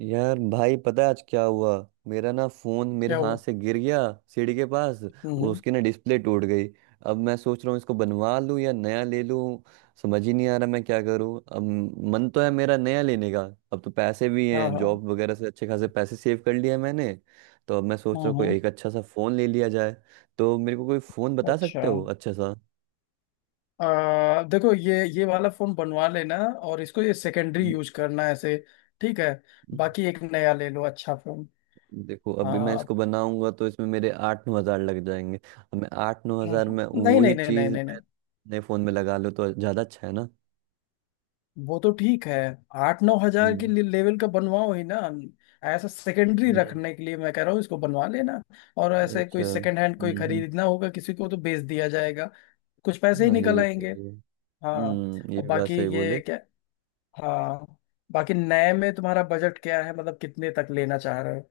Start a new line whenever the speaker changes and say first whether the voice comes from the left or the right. right: यार भाई, पता है आज क्या हुआ? मेरा ना फोन मेरे
left: क्या
right: हाथ
left: हुआ?
right: से गिर गया, सीढ़ी के पास।
left: हम्म।
right: उसकी ना डिस्प्ले टूट गई। अब मैं सोच रहा हूँ इसको बनवा लूँ या नया ले लूँ। समझ ही नहीं आ रहा मैं क्या करूँ अब। मन तो है मेरा नया लेने का। अब तो पैसे भी
left: हाँ
right: हैं,
left: हाँ।
right: जॉब वगैरह से अच्छे खासे पैसे सेव कर लिए हैं मैंने। तो अब मैं सोच रहा हूँ कोई
left: हम्म।
right: एक अच्छा सा फोन ले लिया जाए। तो मेरे को कोई फोन बता
left: अच्छा।
right: सकते हो अच्छा सा?
left: देखो ये वाला फोन बनवा लेना। और इसको ये सेकेंडरी यूज करना ऐसे। ठीक है।
right: हम्म।
left: बाकी एक नया ले लो अच्छा फोन।
right: देखो अभी मैं
left: आ,
right: इसको बनाऊंगा तो इसमें मेरे 8-9 हजार लग जाएंगे, अब मैं 8-9 हजार में
left: नहीं
right: वही
left: नहीं नहीं नहीं
right: चीज
left: नहीं नहीं।
right: मैं नए फोन में लगा लूँ तो ज्यादा अच्छा है ना?
left: वो तो ठीक है। 8-9 हजार के
right: हम्म,
left: लेवल का बनवाओ ही ना। ऐसा सेकेंडरी
right: हम्म,
left: रखने के लिए मैं कह रहा हूँ इसको बनवा लेना। और ऐसे कोई
right: अच्छा,
left: सेकेंड हैंड कोई
right: हम्म,
left: खरीदना होगा, किसी को तो बेच दिया जाएगा। कुछ पैसे ही
right: हाँ ये
left: निकल
right: भी
left: आएंगे।
right: सही है।
left: हाँ।
right: हम्म, ये
left: और
right: भी बात
left: बाकी
right: सही
left: ये
right: बोले।
left: क्या? हाँ। बाकी नए में तुम्हारा बजट क्या है, मतलब कितने तक लेना चाह रहे हो?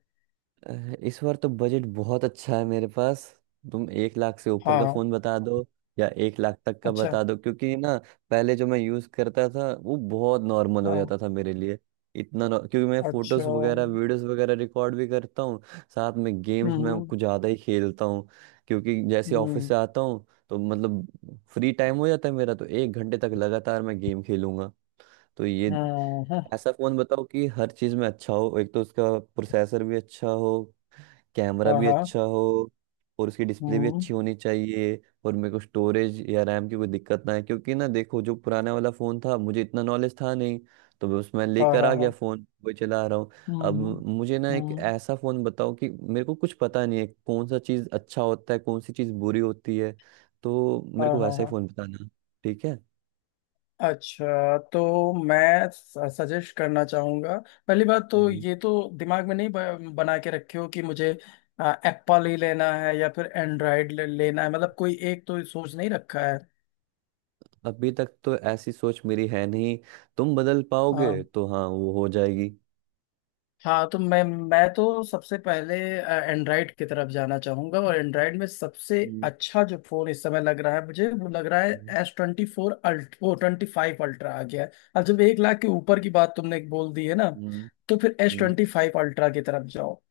right: अ, इस बार तो बजट बहुत अच्छा है मेरे पास। तुम 1 लाख से ऊपर का
left: हाँ।
right: फोन बता दो, या 1 लाख तक का
left: अच्छा।
right: बता दो, क्योंकि ना पहले जो मैं यूज करता था वो बहुत नॉर्मल हो
left: हाँ।
right: जाता था मेरे लिए। इतना क्योंकि मैं
left: अच्छा।
right: फोटोज वगैरह वीडियोस वगैरह रिकॉर्ड भी करता हूँ, साथ में गेम्स में
left: हम्म
right: कुछ ज्यादा ही खेलता हूँ। क्योंकि जैसे ऑफिस
left: हम्म।
right: से आता हूँ तो मतलब फ्री टाइम हो जाता है मेरा, तो 1 घंटे तक लगातार मैं गेम खेलूंगा। तो ये
left: हाँ हाँ
right: ऐसा फोन बताओ कि हर चीज में अच्छा हो, एक तो उसका प्रोसेसर भी अच्छा हो, कैमरा
left: हाँ
right: भी
left: हाँ।
right: अच्छा हो, और उसकी डिस्प्ले भी
left: हम्म।
right: अच्छी होनी चाहिए। और मेरे को स्टोरेज या रैम की कोई दिक्कत ना है, क्योंकि ना देखो जो पुराना वाला फ़ोन था मुझे इतना नॉलेज था नहीं, तो बस मैं
left: हाँ
right: लेकर
left: हाँ
right: आ गया
left: हाँ।
right: फ़ोन, वही चला रहा हूँ। अब
left: हम्म
right: मुझे ना एक
left: हम्म।
right: ऐसा फ़ोन बताओ, कि मेरे को कुछ पता नहीं है कौन सा चीज़ अच्छा होता है कौन सी चीज़ बुरी होती है, तो
left: हाँ
right: मेरे को
left: हाँ
right: वैसा ही
left: हाँ।
right: फ़ोन बताना। ठीक है?
left: अच्छा, तो मैं सजेस्ट करना चाहूँगा। पहली बात तो
right: हम्म,
left: ये तो दिमाग में नहीं बना के रखे हो, कि मुझे एप्पल ही लेना है या फिर एंड्रॉयड लेना है, मतलब कोई एक तो सोच नहीं रखा है।
right: अभी तक तो ऐसी सोच मेरी है नहीं। तुम बदल पाओगे
left: हाँ,
right: तो हाँ वो हो जाएगी।
left: हाँ तो मैं तो सबसे पहले एंड्रॉयड की तरफ जाना चाहूंगा। और एंड्रॉयड में सबसे
right: हम्म,
left: अच्छा जो फोन इस समय लग रहा है मुझे वो लग रहा है,
right: हम्म,
left: एस ट्वेंटी फोर अल्ट वो ट्वेंटी फाइव अल्ट्रा आ गया है। अब जब 1 लाख के ऊपर की बात तुमने बोल दी है ना,
right: हम्म,
left: तो फिर एस
right: हम्म।
left: ट्वेंटी फाइव अल्ट्रा की तरफ जाओ।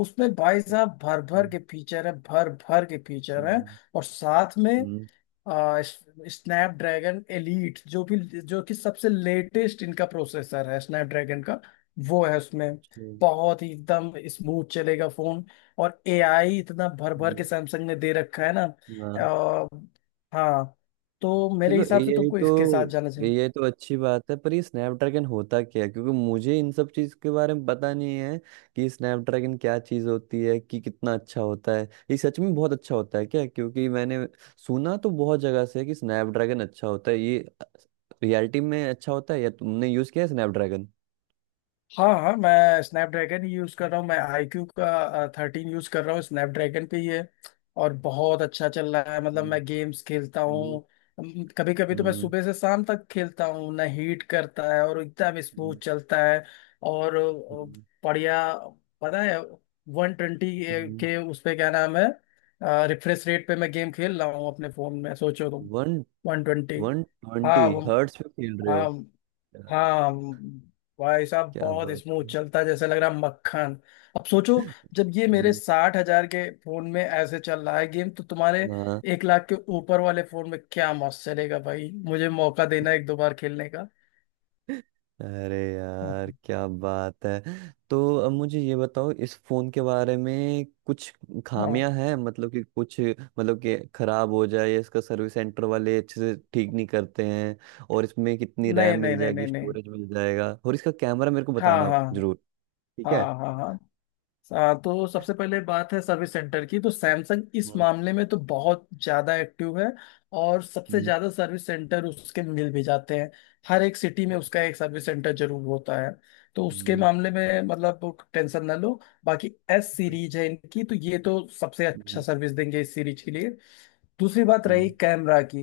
left: उसमें भाई साहब भर भर
right: हम्म,
left: के फीचर है, भर भर के फीचर है।
right: हम्म,
left: और साथ में
right: हम्म,
left: स्नैपड्रैगन एलीट, जो कि सबसे लेटेस्ट इनका प्रोसेसर है स्नैपड्रैगन का, वो है उसमें।
right: हम्म,
left: बहुत ही एकदम स्मूथ चलेगा फोन। और AI इतना भर भर के
right: हम्म,
left: सैमसंग ने दे रखा है ना।
right: हाँ।
left: आ, हाँ। तो मेरे
right: चलो
left: हिसाब से
right: एआई
left: तुमको
right: तो,
left: इसके साथ जाना चाहिए।
right: एआई तो अच्छी बात है, पर ये स्नैपड्रैगन होता क्या है? क्योंकि मुझे इन सब चीज के बारे में पता नहीं है कि स्नैपड्रैगन क्या चीज होती है, कि कितना अच्छा होता है। ये सच में बहुत अच्छा होता है क्या? क्योंकि मैंने सुना तो बहुत जगह से है कि स्नैपड्रैगन अच्छा होता है। ये रियलिटी में अच्छा होता है, या तुमने यूज किया है स्नैपड्रैगन?
left: हाँ हाँ, मैं स्नैपड्रैगन ही यूज़ कर रहा हूँ। मैं आईक्यू का 13 यूज़ कर रहा हूँ स्नैपड्रैगन पे ये। और बहुत अच्छा चल रहा है, मतलब
right: हम्म,
left: मैं गेम्स खेलता
right: हम्म,
left: हूँ। कभी कभी तो मैं
right: हम्म,
left: सुबह से शाम तक खेलता हूँ ना, हीट करता है और एकदम स्मूथ
right: हम्म,
left: चलता है। और
right: हम्म,
left: बढ़िया। पता है, 120
right: हम्म,
left: के उस पे क्या नाम है, रिफ्रेश रेट पे मैं गेम खेल रहा हूँ अपने फ़ोन में, सोचो तुम।
right: वन
left: 120।
right: वन ट्वेंटी
left: हाँ वो।
right: हर्ट्स पे खेल रहे
left: हाँ।
right: हो?
left: हाँ। भाई साहब
right: क्या
left: बहुत
right: बात
left: स्मूथ
right: है।
left: चलता है, जैसे लग रहा है मक्खन। अब सोचो, जब ये मेरे
right: हम्म,
left: 60 हजार के फोन में ऐसे चल रहा है गेम, तो तुम्हारे
right: हाँ।
left: 1 लाख के ऊपर वाले फोन में क्या मस्त चलेगा, भाई मुझे मौका देना एक दो बार खेलने का।
right: अरे यार क्या बात है, तो अब मुझे ये बताओ इस फोन के बारे में कुछ
left: हाँ।
right: खामियां हैं, मतलब कि कुछ, मतलब कि खराब हो जाए, या इसका सर्विस सेंटर वाले अच्छे से ठीक नहीं करते हैं, और इसमें कितनी
left: नहीं
right: रैम
left: नहीं
right: मिल
left: नहीं नहीं
right: जाएगी,
left: नहीं।
right: स्टोरेज मिल जाएगा, और इसका कैमरा मेरे को
left: हाँ
right: बताना
left: हाँ।
right: जरूर। ठीक
left: हाँ
right: है।
left: हाँ हाँ। तो सबसे पहले बात है सर्विस सेंटर की। तो सैमसंग इस
right: हम्म,
left: मामले में तो बहुत ज़्यादा एक्टिव है, और सबसे
right: हम्म,
left: ज़्यादा सर्विस सेंटर उसके मिल भी जाते हैं। हर एक सिटी में उसका एक सर्विस सेंटर जरूर होता है। तो उसके
right: हम्म,
left: मामले में मतलब टेंशन ना लो। बाकी एस सीरीज है इनकी, तो ये तो सबसे अच्छा
right: हम्म,
left: सर्विस देंगे इस सीरीज के लिए। दूसरी बात रही
right: हम्म,
left: कैमरा की।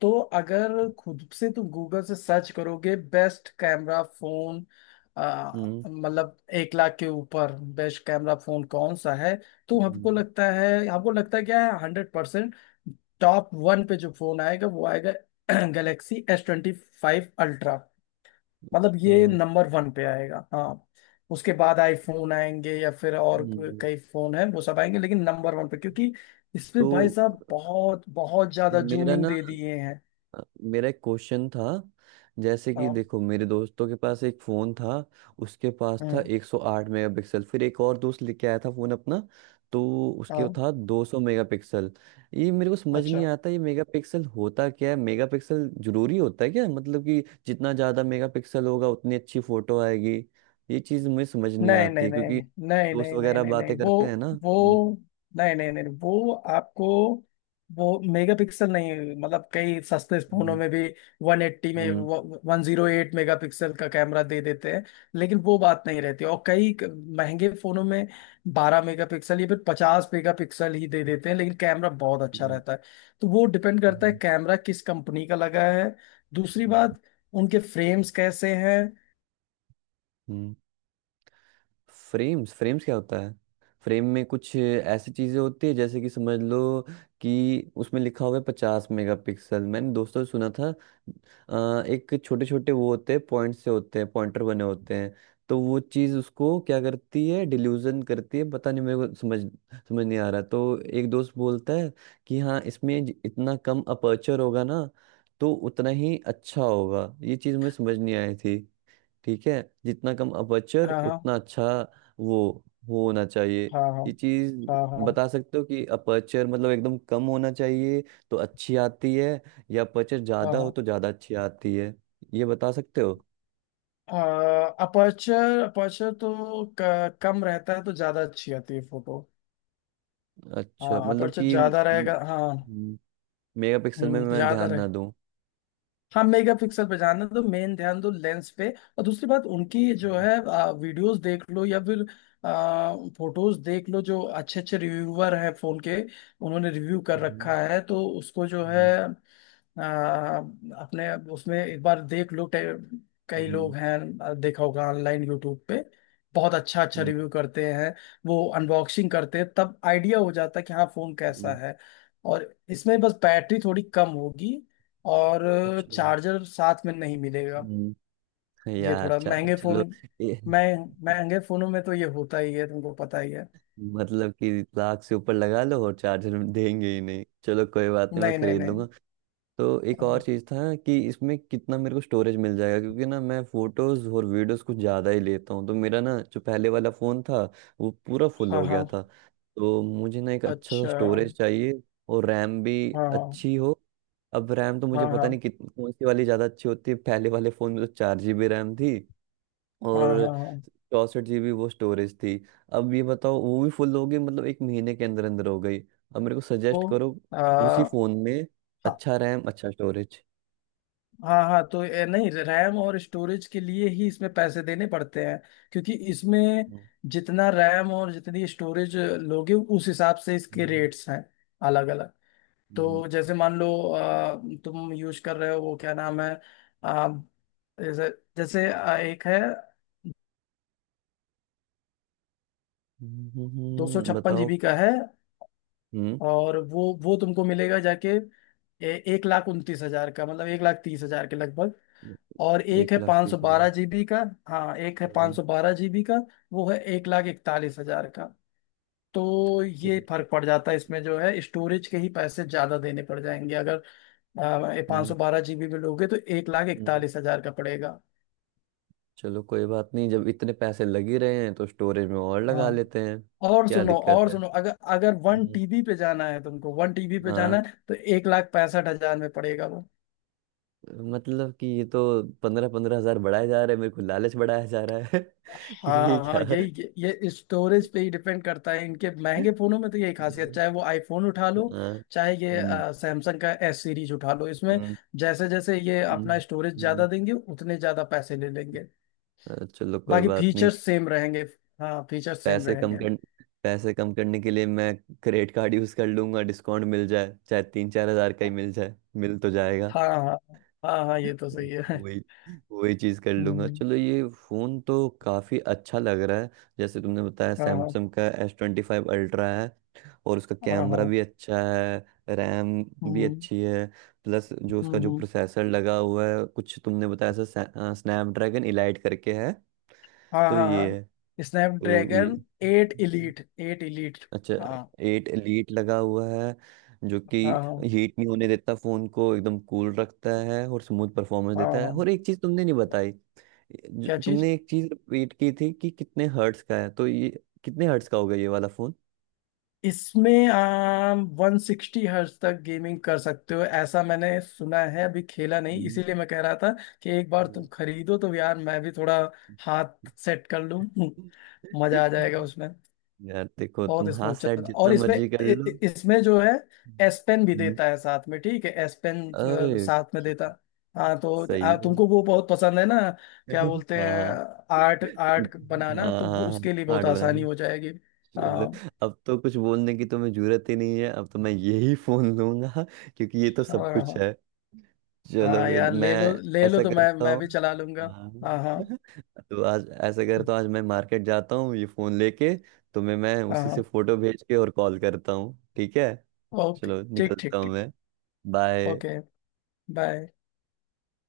left: तो अगर खुद से तुम गूगल से सर्च करोगे, बेस्ट कैमरा फोन, आ,
right: हम्म,
left: मतलब एक लाख के ऊपर बेस्ट कैमरा फोन कौन सा है, तो हमको
right: हम्म,
left: लगता है, हमको लगता है क्या है, 100% टॉप वन पे जो फोन आएगा वो आएगा। Galaxy S25 ultra. मतलब
right: अच्छा,
left: ये नंबर वन पे आएगा, हाँ। उसके बाद आईफोन आएंगे या फिर और
right: हम्म,
left: कई फोन है वो सब आएंगे, लेकिन नंबर वन पे, क्योंकि इसमें
right: तो
left: भाई साहब बहुत बहुत ज्यादा
right: मेरा
left: जूमिंग
right: ना
left: दे दिए हैं।
right: मेरा एक क्वेश्चन था। जैसे कि
left: हाँ।
right: देखो मेरे दोस्तों के पास एक फ़ोन था, उसके पास था
left: हम्म,
right: 108 मेगापिक्सल। फिर एक और दोस्त लेके आया था फ़ोन अपना, तो उसके
left: हाँ।
right: था 200 मेगापिक्सल। ये मेरे को समझ
left: अच्छा।
right: नहीं आता, ये मेगापिक्सल होता क्या है? मेगापिक्सल ज़रूरी होता है क्या, मतलब कि जितना ज़्यादा मेगापिक्सल होगा उतनी अच्छी फ़ोटो आएगी? ये चीज़ मुझे समझ नहीं
left: नहीं
right: आती
left: नहीं
right: है, क्योंकि
left: नहीं नहीं
right: दोस्त
left: नहीं नहीं
right: वगैरह
left: नहीं नहीं।
right: बातें
left: वो
right: करते हैं ना।
left: वो
right: हम्म,
left: नहीं नहीं नहीं, वो आपको वो मेगापिक्सल नहीं, मतलब कई सस्ते फोनों
right: हम्म,
left: में भी 180 में
right: हम्म,
left: 108 मेगापिक्सल का कैमरा दे देते हैं। लेकिन वो बात नहीं रहती, और कई महंगे फोनों में 12 मेगापिक्सल या फिर 50 मेगापिक्सल ही दे देते हैं, लेकिन कैमरा बहुत अच्छा
right: हम्म,
left: रहता है। तो वो डिपेंड करता है
right: हम्म,
left: कैमरा किस कंपनी का लगा है। दूसरी
right: हम्म,
left: बात, उनके फ्रेम्स कैसे हैं।
right: हम्म, फ्रेम्स फ्रेम्स क्या होता है? फ्रेम में कुछ ऐसी चीजें होती है, जैसे कि समझ लो कि उसमें लिखा हुआ है 50 मेगापिक्सल, मैंने दोस्तों से सुना था। एक छोटे छोटे वो होते हैं, पॉइंट से होते हैं, पॉइंटर बने होते हैं, तो वो चीज उसको क्या करती है, डिल्यूजन करती है, पता नहीं मेरे को समझ समझ नहीं आ रहा। तो एक दोस्त बोलता है कि हाँ इसमें इतना कम अपर्चर होगा ना, तो उतना ही अच्छा होगा। ये चीज मुझे समझ नहीं आई थी। ठीक है, जितना कम अपर्चर
left: हाँ हाँ
right: उतना अच्छा, वो वो होना चाहिए।
left: हाँ हाँ
right: ये चीज
left: हाँ हाँ
right: बता सकते हो कि अपर्चर मतलब एकदम कम होना चाहिए तो अच्छी आती है, या अपर्चर ज्यादा हो
left: हाँ।
right: तो ज्यादा अच्छी आती है? ये बता सकते हो?
left: अपर्चर अपर्चर तो कम रहता है तो ज्यादा अच्छी आती है फोटो।
right: अच्छा,
left: हाँ,
right: मतलब
left: अपर्चर
right: कि
left: ज्यादा रहेगा, हाँ,
right: मेगापिक्सल में मैं
left: ज्यादा
right: ध्यान ना
left: रहेगा।
right: दूं।
left: हाँ, मेगापिक्सल पे ध्यान दो, मेन ध्यान दो लेंस पे। और दूसरी बात उनकी जो
right: हम्म,
left: है, वीडियोस देख लो या फिर फोटोज देख लो, जो अच्छे अच्छे रिव्यूअर हैं फोन के, उन्होंने रिव्यू कर
right: हम्म,
left: रखा है, तो उसको जो है,
right: हम्म,
left: अपने उसमें एक बार देख लो, कई
right: हम्म,
left: लोग हैं। देखा होगा ऑनलाइन यूट्यूब पे, बहुत अच्छा अच्छा
right: हम्म,
left: रिव्यू करते हैं। वो अनबॉक्सिंग करते हैं तब आइडिया हो जाता है कि हाँ फोन कैसा
right: हम्म,
left: है। और इसमें बस बैटरी थोड़ी कम होगी, और
right: अच्छा,
left: चार्जर साथ में नहीं मिलेगा।
right: हम्म,
left: ये
right: यार
left: थोड़ा महंगे फोन,
right: चलो,
left: मैं महंगे फोनों में तो ये होता ही है, तुमको पता ही है।
right: मतलब कि लाख से ऊपर लगा लो और चार्जर देंगे ही नहीं? चलो कोई बात नहीं, मैं
left: नहीं नहीं
right: खरीद
left: नहीं।
right: लूंगा। तो एक और
left: हाँ
right: चीज़ था कि इसमें कितना मेरे को स्टोरेज मिल जाएगा, क्योंकि ना मैं फोटोज और वीडियोस कुछ ज़्यादा ही लेता हूँ, तो मेरा ना जो पहले वाला फ़ोन था वो पूरा फुल
left: हाँ
right: हो गया था,
left: हाँ।
right: तो मुझे ना एक अच्छा सा
left: अच्छा।
right: स्टोरेज चाहिए, और रैम भी
left: हाँ हाँ
right: अच्छी हो। अब रैम तो
left: हाँ
right: मुझे पता
left: हाँ
right: नहीं कितनी कौन सी वाली ज़्यादा अच्छी होती है, पहले वाले फ़ोन में तो 4 GB रैम थी
left: हाँ
right: और
left: हाँ हाँ।
right: 64 GB वो स्टोरेज थी। अब ये बताओ वो भी फुल हो गई, मतलब 1 महीने के अंदर अंदर हो गई। अब मेरे को सजेस्ट
left: तो
right: करो उसी
left: आ,
right: फोन में
left: हाँ
right: अच्छा रैम अच्छा स्टोरेज।
left: हाँ हाँ, तो ये नहीं, रैम और स्टोरेज के लिए ही इसमें पैसे देने पड़ते हैं, क्योंकि इसमें
right: हम्म,
left: जितना रैम और जितनी स्टोरेज लोगे उस हिसाब से इसके रेट्स हैं अलग अलग।
right: हम्म,
left: तो जैसे मान लो, तुम यूज कर रहे हो वो क्या नाम है, अ, जैसे जैसे, एक है दो सौ छप्पन
right: बताओ
left: जीबी का है,
right: हम्म।
left: और वो तुमको मिलेगा जाके, 1,29,000 का, मतलब 1,30,000 के लगभग। और एक
right: एक
left: है
right: लाख
left: पाँच सौ
right: तीस हजार
left: बारह जीबी का। हाँ, एक है पाँच
right: हम्म,
left: सौ बारह जीबी का, वो है 1,41,000 का। तो ये
right: एक,
left: फर्क पड़ जाता है, इसमें जो है स्टोरेज के ही पैसे ज्यादा देने पड़ जाएंगे, अगर पाँच सौ
right: हम्म,
left: बारह जीबी में लोगे तो एक लाख
right: हम्म,
left: इकतालीस हजार का पड़ेगा।
right: चलो कोई बात नहीं, जब इतने पैसे लग ही रहे हैं तो स्टोरेज में और लगा
left: हाँ।
right: लेते हैं,
left: और
right: क्या
left: सुनो,
right: दिक्कत
left: और
right: है।
left: सुनो, अगर अगर वन
right: हम्म,
left: टीबी पे जाना है, तुमको 1 TB पे जाना
right: हाँ,
left: है तो 1,65,000 में पड़ेगा वो।
right: मतलब कि ये तो 15-15 हजार बढ़ाए जा रहे हैं, मेरे को लालच बढ़ाया जा रहा है। ये
left: हाँ हाँ,
right: क्या।
left: यही ये स्टोरेज पे ही डिपेंड करता है इनके महंगे फोनों में, तो यही खासियत,
right: हम्म,
left: चाहे वो आईफोन उठा लो
right: हाँ,
left: चाहे ये
right: हम्म,
left: सैमसंग का एस सीरीज उठा लो। इसमें
right: हम्म,
left: जैसे जैसे ये अपना
right: हम्म,
left: स्टोरेज
right: हम्म।
left: ज्यादा देंगे उतने ज्यादा पैसे ले लेंगे।
right: चलो कोई
left: बाकी
right: बात नहीं।
left: फीचर्स सेम रहेंगे। हाँ फीचर्स सेम
right: पैसे कम
left: रहेंगे।
right: कर, पैसे कम करने के लिए मैं क्रेडिट कार्ड यूज कर लूंगा, डिस्काउंट मिल जाए, चाहे 3-4 हजार का ही मिल जाए, मिल तो जाएगा।
left: हाँ हाँ हाँ हाँ, ये तो सही है।
right: वही वही चीज कर लूंगा।
left: हम्म,
right: चलो ये फोन तो काफी अच्छा लग रहा है, जैसे तुमने बताया
left: हाँ हाँ
right: सैमसंग का S25 अल्ट्रा है, और उसका
left: हाँ
right: कैमरा
left: हाँ।
right: भी अच्छा है, रैम भी
left: हम्म
right: अच्छी है, प्लस जो
left: हम्म
right: उसका जो
left: हम्म।
right: प्रोसेसर लगा हुआ है कुछ तुमने बताया था, स्नैपड्रैगन इलाइट करके है।
left: हाँ
right: तो
left: हाँ
right: ये है,
left: हाँ,
right: तो ये
left: स्नैपड्रैगन 8 Elite, 8 Elite।
right: अच्छा,
left: हाँ
right: एट एलीट लगा हुआ है, जो कि
left: हाँ हाँ
right: हीट नहीं होने देता फोन को, एकदम कूल रखता है और स्मूथ परफॉर्मेंस
left: हाँ
right: देता है।
left: हाँ।
right: और एक चीज तुमने नहीं बताई,
left: क्या चीज?
right: तुमने एक चीज रिपीट की थी कि कितने हर्ट्स का है, तो ये कितने हर्ट्स का होगा ये वाला फोन?
left: इसमें आप 160 हर्ट्ज तक गेमिंग कर सकते हो, ऐसा मैंने सुना है, अभी खेला नहीं,
right: हम्म।
left: इसीलिए मैं कह रहा था कि एक बार तुम
right: हम्म।
left: खरीदो तो यार मैं भी थोड़ा हाथ सेट कर लूं। मजा आ जाएगा उसमें।
right: यार देखो
left: बहुत
right: तुम हाँ
left: स्मूथ
right: सेट
left: चल। और
right: जितना
left: इसमें
right: मर्जी कर लो।
left: इसमें जो है एस पेन भी
right: हम्म,
left: देता है साथ में, ठीक है, एस पेन
right: अरे
left: साथ में
right: कि-
left: देता। हाँ, तो
right: सही है।
left: तुमको वो बहुत पसंद है ना। क्या बोलते हैं,
right: हाँ,
left: आर्ट आर्ट बनाना,
right: हाँ,
left: तो वो
right: हाँ,
left: उसके लिए बहुत
right: हार्ड
left: आसानी
right: बनाना।
left: हो जाएगी।
right: चलो,
left: हाँ
right: अब तो कुछ बोलने की तुम्हें जरूरत ही नहीं है, अब तो मैं यही फोन लूंगा, क्योंकि ये तो
left: हाँ
right: सब कुछ
left: हाँ।
right: है। चलो
left: हाँ
right: फिर
left: यार,
right: मैं
left: ले लो ले लो,
right: ऐसा
left: तो मैं
right: करता
left: मैं भी
right: हूँ,
left: चला लूंगा।
right: हाँ।
left: हाँ हाँ
right: तो आज ऐसा करता हूँ, आज मैं मार्केट जाता हूँ ये फोन लेके। तुम्हें मैं
left: हाँ
right: उसी से
left: हाँ।
right: फोटो भेज के और कॉल करता हूँ, ठीक है।
left: ओके।
right: चलो
left: ठीक
right: निकलता
left: ठीक
right: हूँ
left: ठीक।
right: मैं।
left: ओके।
right: बाय।
left: बाय।